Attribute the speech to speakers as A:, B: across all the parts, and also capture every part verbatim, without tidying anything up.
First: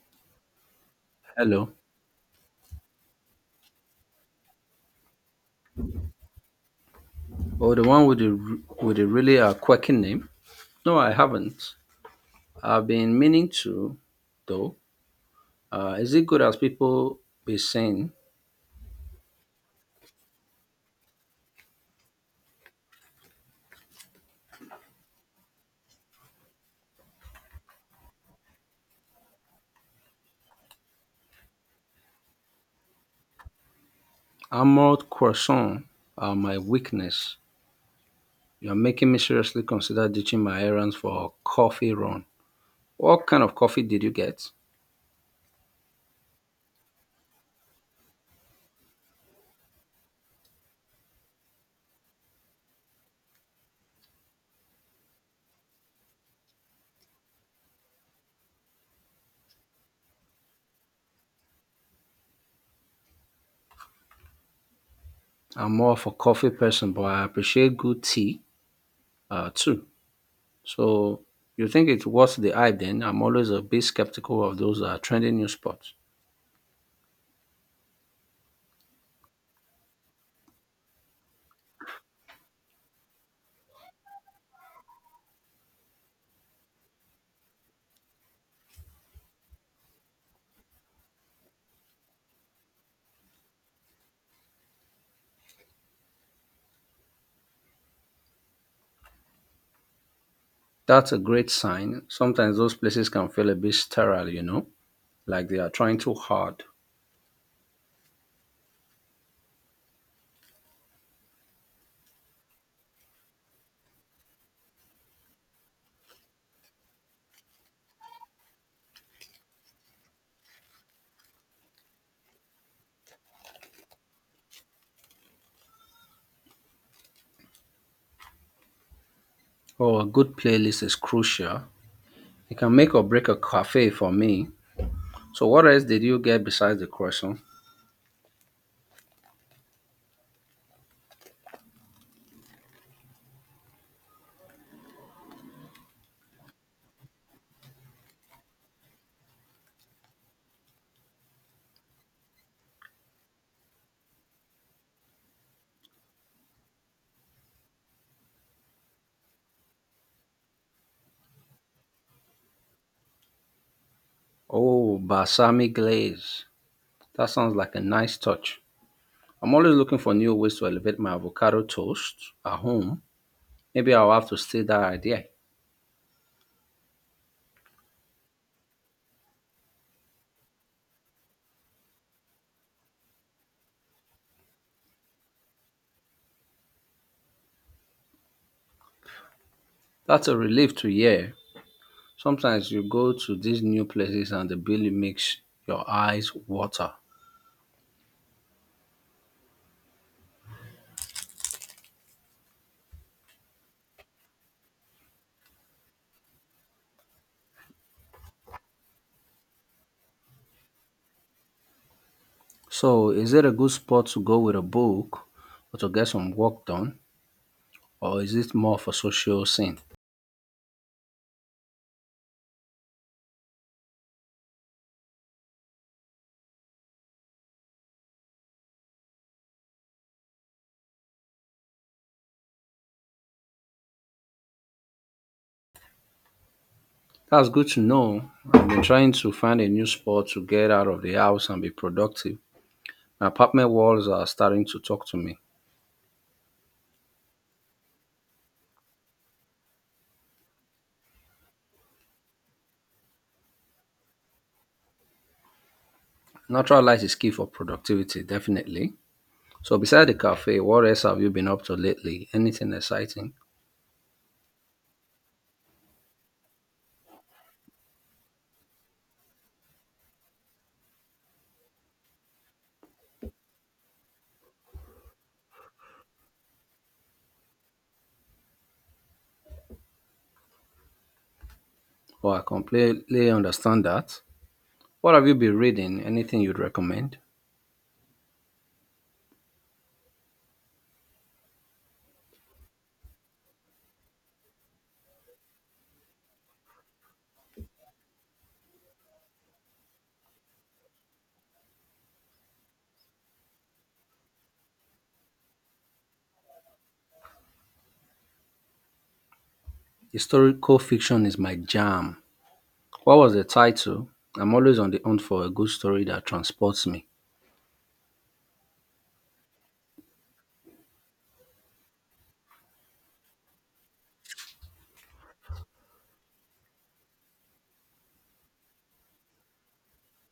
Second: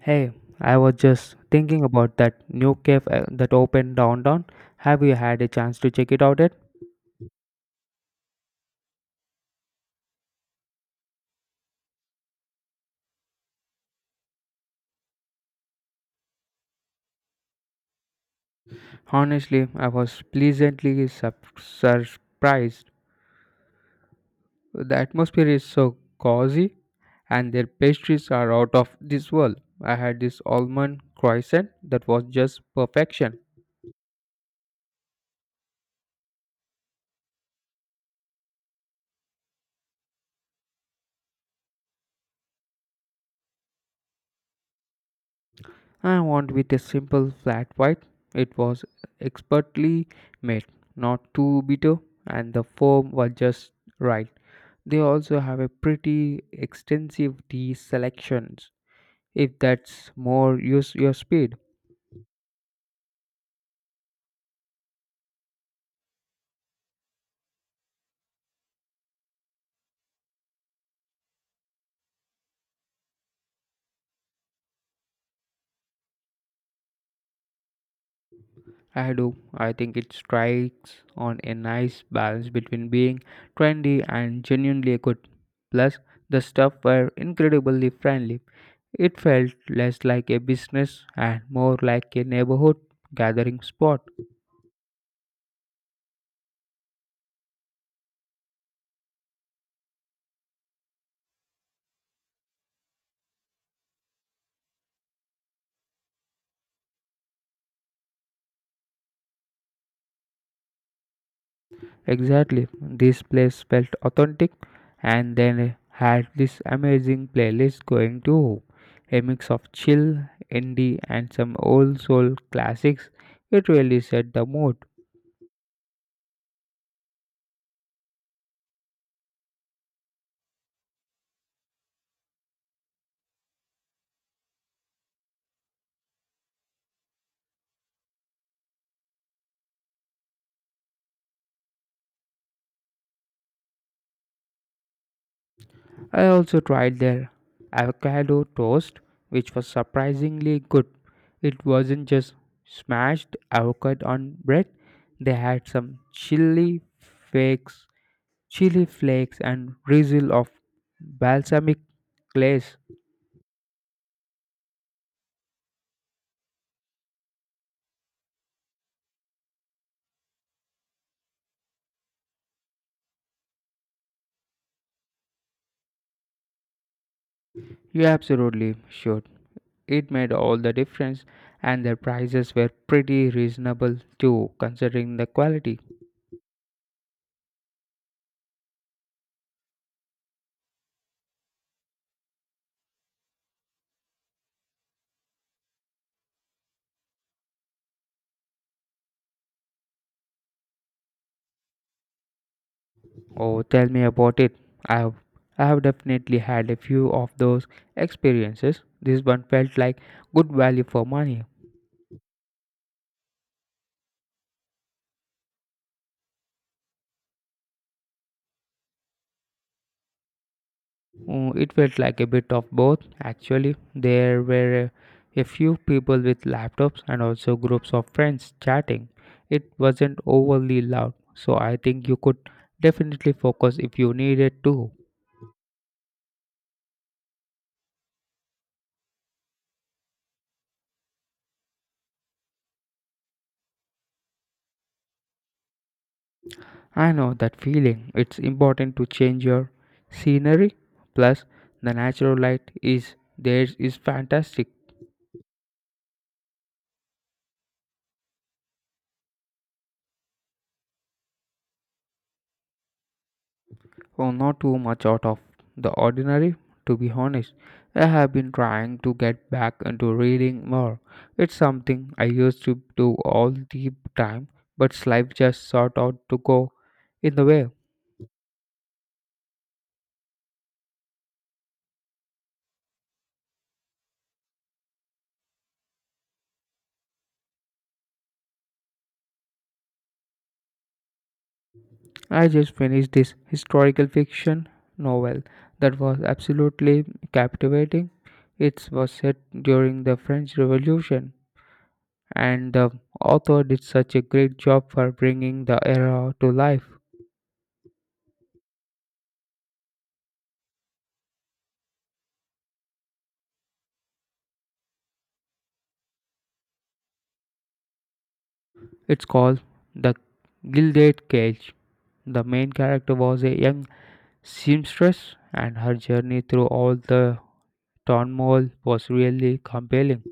A: Hey, I was just
B: Hello.
A: thinking about that new cafe uh, that opened downtown. Have you had a chance to check it out yet?
B: Oh, the one with the r- with the really uh, quirky name? No, I haven't. I've been meaning to, though. Uh, is it good as people be saying?
A: Honestly, I was pleasantly sup- surprised. The atmosphere is so cozy, and their pastries are out of this world. I had this almond croissant that was just perfection.
B: Armored croissant are my weakness. You're making me seriously consider ditching my errands for a coffee run. What kind of coffee did you get?
A: I want with a simple flat white. It was expertly made, not too bitter, and the foam was just right. They also have a pretty extensive tea selections if that's more use your speed.
B: I'm more of a coffee person, but I appreciate good tea uh, too. So you think it's worth the hype then? I'm always a bit skeptical of those uh, trendy new spots.
A: I do. I think it strikes on a nice balance between being trendy and genuinely good. Plus, the stuff were incredibly friendly. It felt less like a business and more like a neighborhood gathering spot.
B: That's a great sign. Sometimes those places can feel a bit sterile, you know, like they are trying too hard.
A: Exactly. This place felt authentic and then had this amazing playlist going too. A mix of chill, indie and some old soul classics. It really set the mood.
B: Oh, a good playlist is crucial. It can make or break a cafe for me. So, what else did you get besides the croissant?
A: I also tried their avocado toast which was surprisingly good. It wasn't just smashed avocado on bread. They had some chili flakes, chili flakes and drizzle of balsamic glaze.
B: Oh, balsamic glaze. That sounds like a nice touch. I'm always looking for new ways to elevate my avocado toast at home. Maybe I'll have to steal that idea.
A: You absolutely should. It made all the difference, and their prices were pretty reasonable too, considering the quality.
B: That's a relief to hear. Sometimes you go to these new places and the bill makes your eyes water.
A: Oh, tell me about it. I have, I have definitely had a few of those experiences. This one felt like good value for money.
B: So, is it a good spot to go with a book or to get some work done, or is it more for social scene?
A: Mm, It felt like a bit of both, actually. There were a, a few people with laptops and also groups of friends chatting. It wasn't overly loud, so I think you could definitely focus if you needed to.
B: That's good to know. I've been trying to find a new spot to get out of the house and be productive. My apartment walls are starting to talk to me.
A: I know that feeling. It's important to change your scenery. Plus, the natural light is there is fantastic.
B: Natural light is key for productivity, definitely. So, beside the cafe, what else have you been up to lately? Anything exciting?
A: Oh, not too much out of the ordinary, to be honest. I have been trying to get back into reading more. It's something I used to do all the time, but life just sort out to go in the way.
B: Oh, I completely understand that. What have you been reading? Anything you'd recommend?
A: I just finished this historical fiction novel that was absolutely captivating. It was set during the French Revolution, and the author did such a great job for bringing the era to life.
B: Historical fiction is my jam. What was the title? I'm always on the hunt for a good story that transports me.
A: It's called The Gilded Cage. The main character was a young seamstress, and her journey through all the turmoil was really compelling.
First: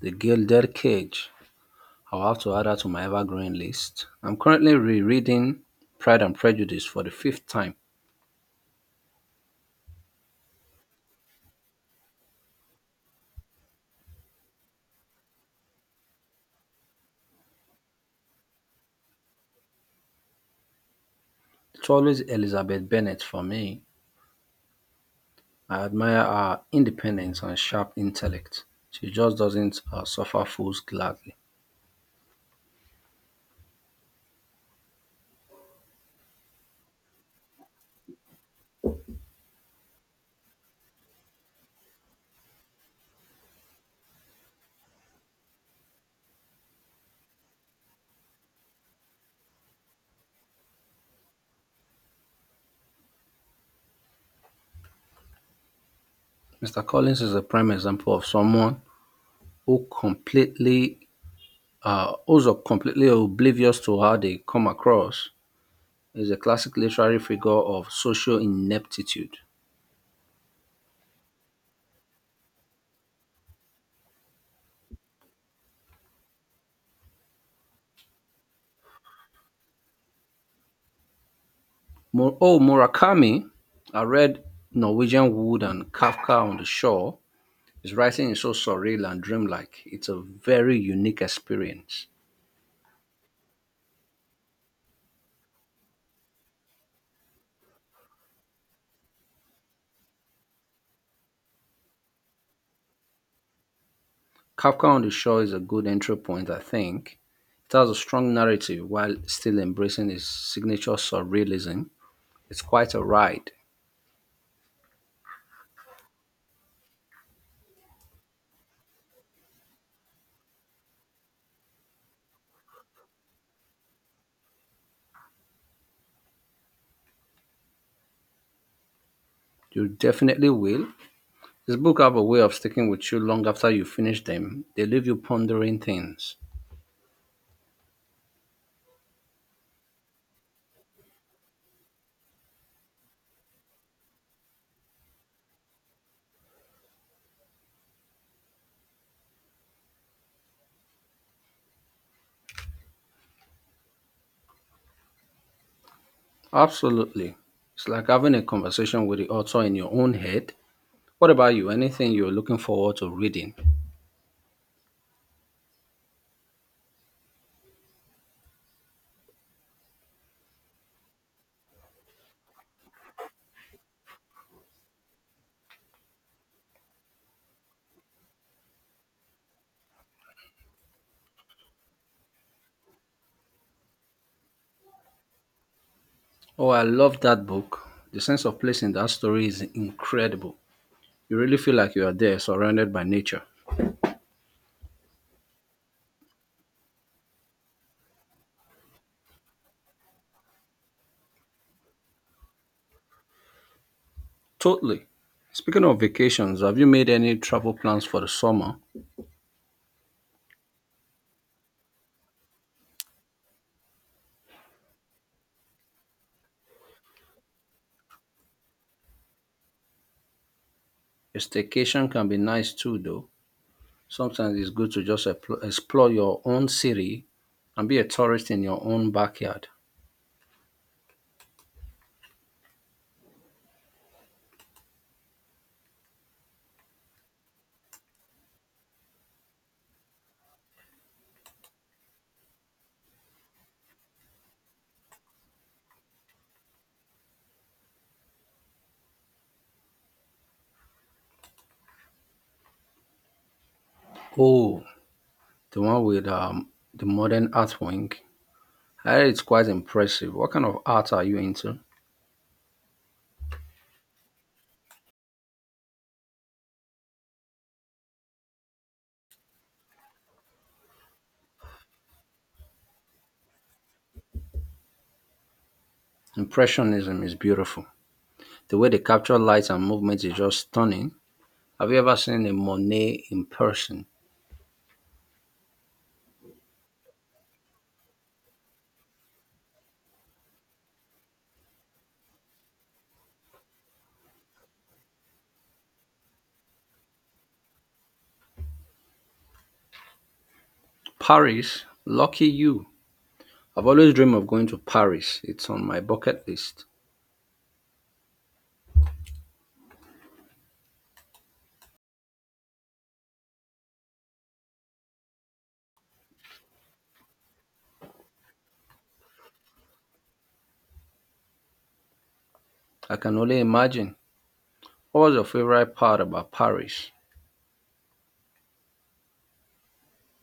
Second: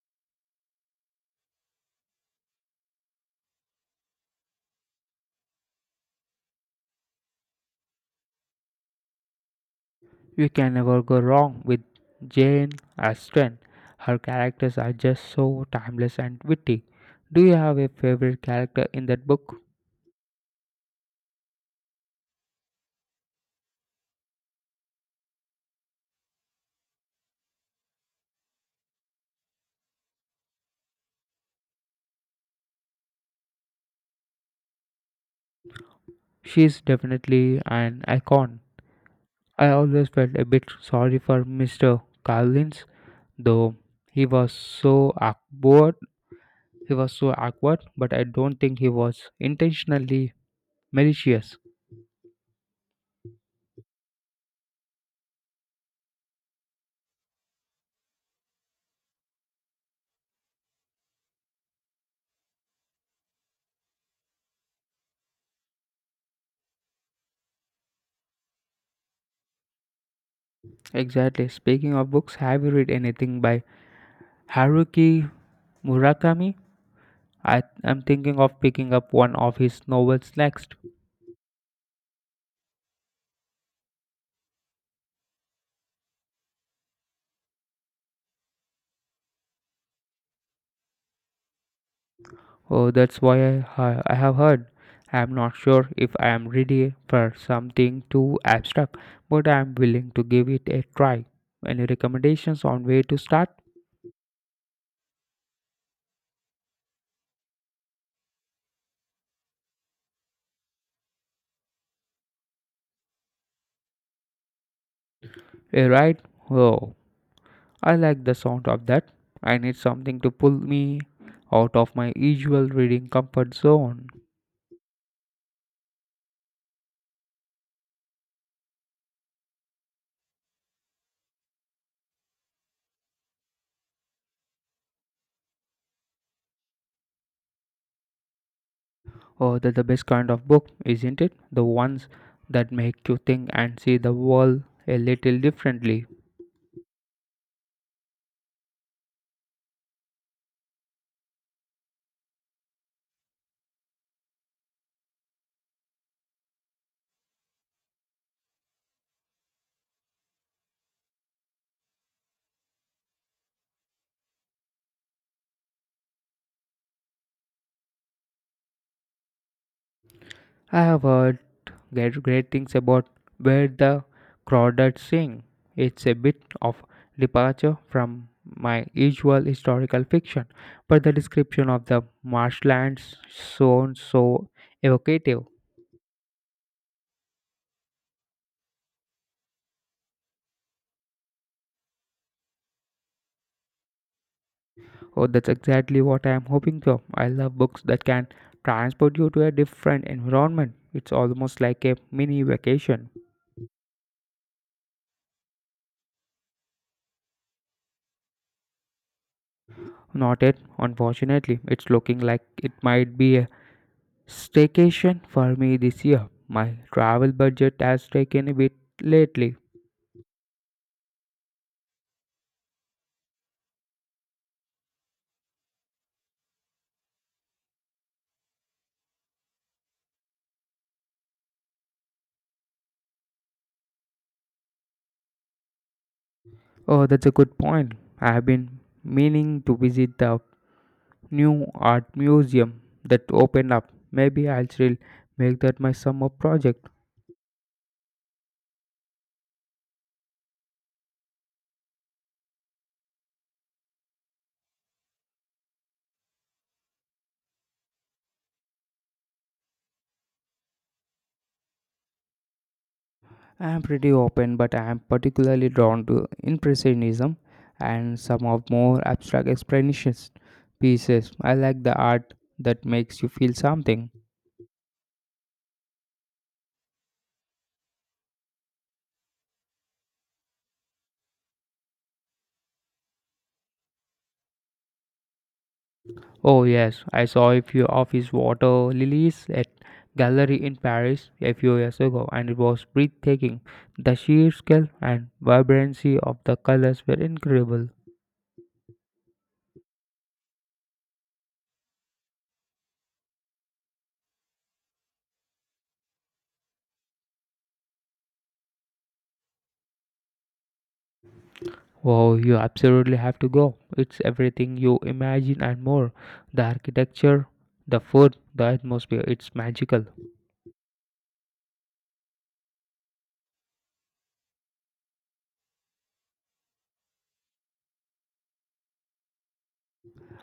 B: The Gilded Cage. I'll have to add that to my evergreen list. I'm currently rereading Pride and Prejudice for the fifth time.
A: You can never go wrong with Jane Austen. Her characters are just so timeless and witty. Do you have a favorite character in that book?
B: It's always Elizabeth Bennet for me. I admire her independence and sharp intellect. She just doesn't uh, suffer fools gladly.
A: She's definitely an icon. I always felt a bit sorry for Mister Collins, though he was so awkward. He was so awkward, but I don't think he was intentionally malicious.
B: mister Collins is a prime example of someone who completely, uh, who's completely oblivious to how they come across is a classic literary figure of social ineptitude.
A: Exactly. Speaking of books, have you read anything by Haruki Murakami? I am thinking of picking up one of his novels next.
B: Mur- oh, Murakami, I read Norwegian Wood and Kafka on the Shore. His writing is so surreal and dreamlike. It's a very unique experience.
A: Oh, that's why I, I have heard. I am not sure if I am ready for something too abstract, but I am willing to give it a try. Any recommendations on where to start?
B: Kafka on the Shore is a good entry point, I think. It has a strong narrative while still embracing his signature surrealism. It's quite a ride.
A: A ride? Oh, I like the sound of that. I need something to pull me out of my usual reading comfort zone.
B: You definitely will. His books have a way of sticking with you long after you finish them. They leave you pondering things.
A: Oh, that's the best kind of book, isn't it? The ones that make you think and see the world a little differently.
B: Absolutely. It's like having a conversation with the author in your own head. What about you? Anything you're looking forward to reading?
A: I have heard great, great things about where the crawdads sing. It's a bit of departure from my usual historical fiction, but the description of the marshlands sounds so evocative.
B: Oh, I love that book. The sense of place in that story is incredible. You really feel like you are there, surrounded by nature.
A: Oh, that's exactly what I am hoping for. I love books that can transport you to a different environment. It's almost like a mini vacation.
B: Totally. Speaking of vacations, have you made any travel plans for the summer?
A: Not yet, unfortunately. It's looking like it might be staycation for me this year. My travel budget has taken a bit lately.
B: A staycation can be nice too, though. Sometimes it's good to just epl- explore your own city and be a tourist in your own backyard.
A: Oh, that's a good point. I have been meaning to visit the new art museum that opened up. Maybe I'll still make that my summer project.
B: Oh, the one with um, the modern art wing. I heard it's quite impressive. What kind of art are you into?
A: I am pretty open, but I am particularly drawn to Impressionism and some of more abstract expressionist pieces. I like the art that makes you feel something.
B: Impressionism is beautiful. The way they capture light and movement is just stunning. Have you ever seen a Monet in person?
A: Oh, yes, I saw a few of his water lilies at gallery in Paris a few years ago, and it was breathtaking. The sheer scale and vibrancy of the colors were incredible.
B: Paris? Lucky you. I've always dreamed of going to Paris. It's on my bucket list.
A: Oh, you absolutely have to go. It's everything you imagine and more. The architecture, the food, the atmosphere, it's magical.
B: I can only imagine. What was your favorite part about Paris?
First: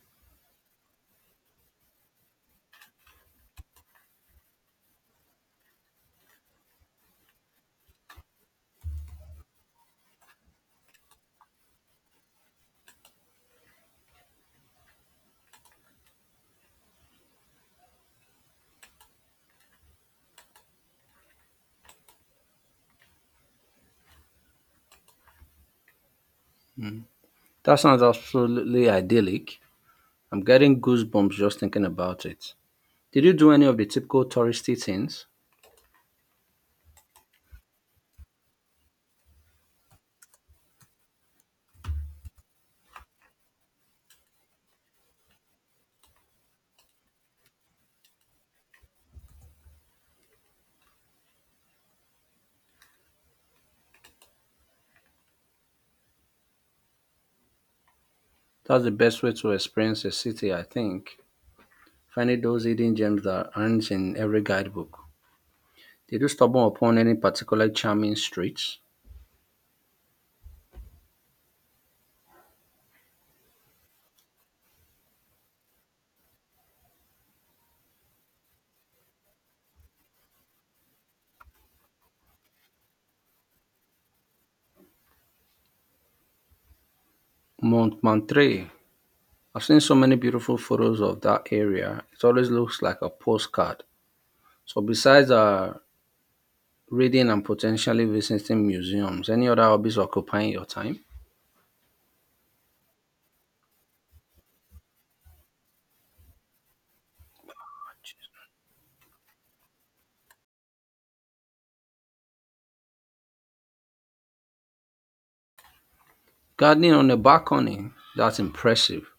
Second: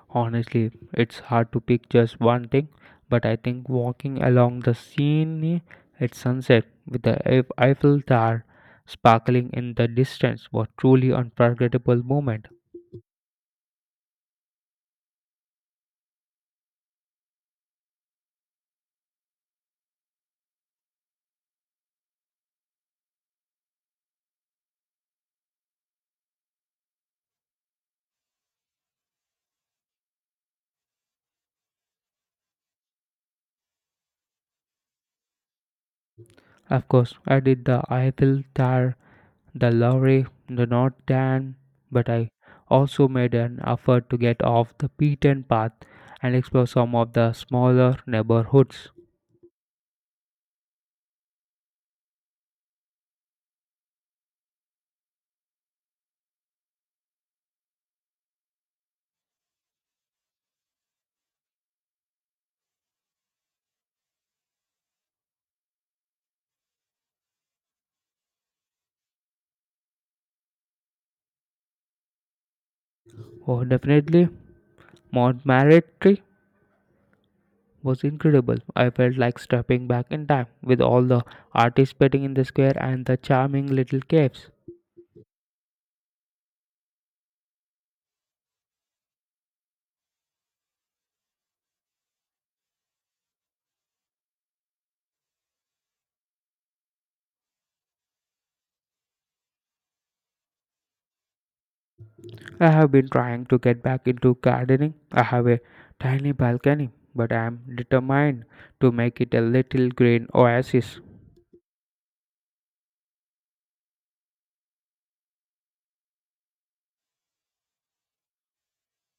A: Honestly, it's hard to pick just one thing, but I think walking along the Seine at sunset with the Eif- Eiffel Tower sparkling in the distance was truly unforgettable moment.
B: That sounds absolutely idyllic. I'm getting goosebumps just thinking about it. Did you do any of the typical touristy things?
A: Of course, I did the Eiffel Tower, the Loire, the North Dan, but I also made an effort to get off the beaten path and explore some of the smaller neighborhoods.
B: That's the best way to experience a city, I think. Finding those hidden gems that aren't in every guidebook. Did you stumble upon any particular charming streets?
A: Oh, definitely, Montmartre was incredible. I felt like stepping back in time with all the artists painting in the square and the charming little caves.
B: Montmartre. I've seen so many beautiful photos of that area. It always looks like a postcard. So, besides uh, reading and potentially visiting museums, any other hobbies occupying your time?
A: I have been trying to get back into gardening. I have a tiny balcony, but I am determined to make it a little green oasis.
B: Gardening on the balcony. That's impressive.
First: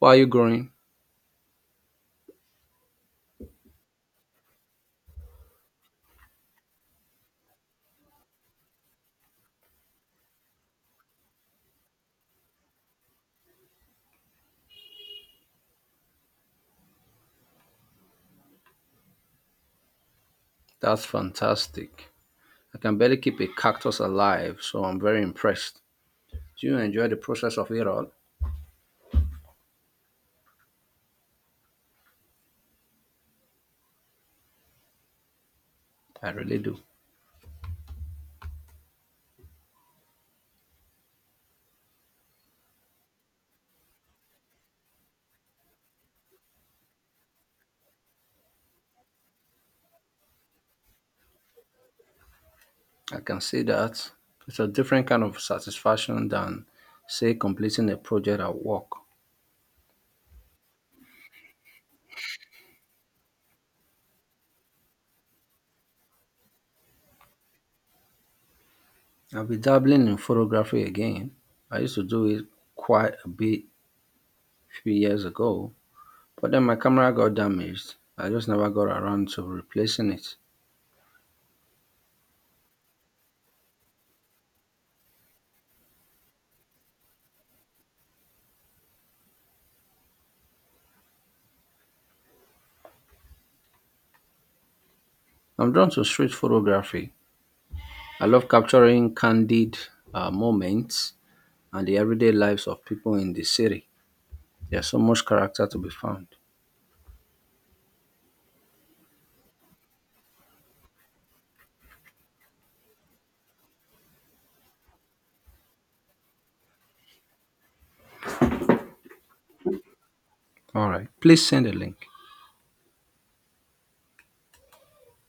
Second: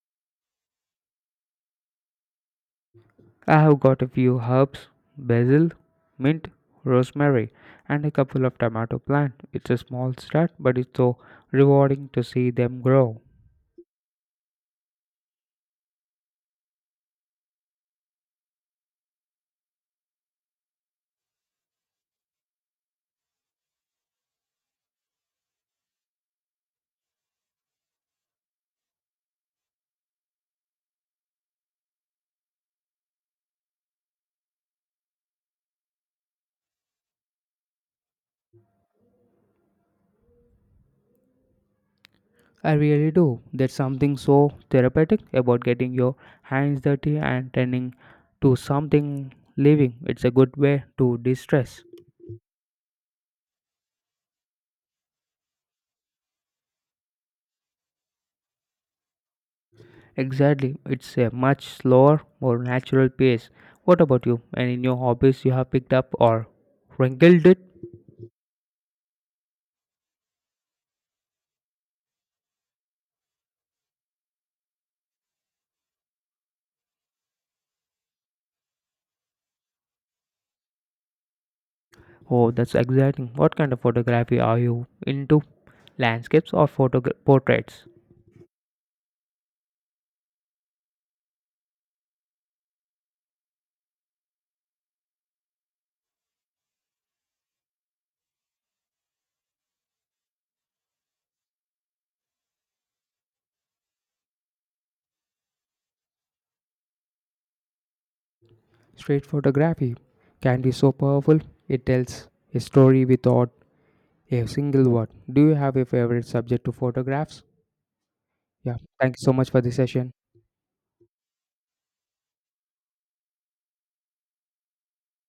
B: What are you growing?
A: I have got a few herbs, basil, mint, rosemary, and a couple of tomato plants. It's a small start, but it's so rewarding to see them grow.
B: That's fantastic. I can barely keep a cactus alive, so I'm very impressed. Do you enjoy the process of it all? I really do.
A: I really do. There's something so therapeutic about getting your hands dirty and turning to something living. It's a good way to distress.
B: I can see that. It's a different kind of satisfaction than, say, completing a project at work.
A: Exactly. It's a much slower, more natural pace. What about you? Any new hobbies you have picked up or wrinkled it?
B: I'll be dabbling in photography again. I used to do it quite a bit a few years ago, but then my camera got damaged. I just never got around to replacing it.
A: Oh, that's exciting. What kind of photography are you into? Landscapes or photo portraits?
B: I'm drawn to street photography. I love capturing candid uh, moments and the everyday lives of people in the city. There's so much character to be found.
A: Street photography can be so powerful. It tells a story without a single word. Do you have a favorite subject to photographs? Yeah. Thank you so much for this session.
B: All right, please send a link.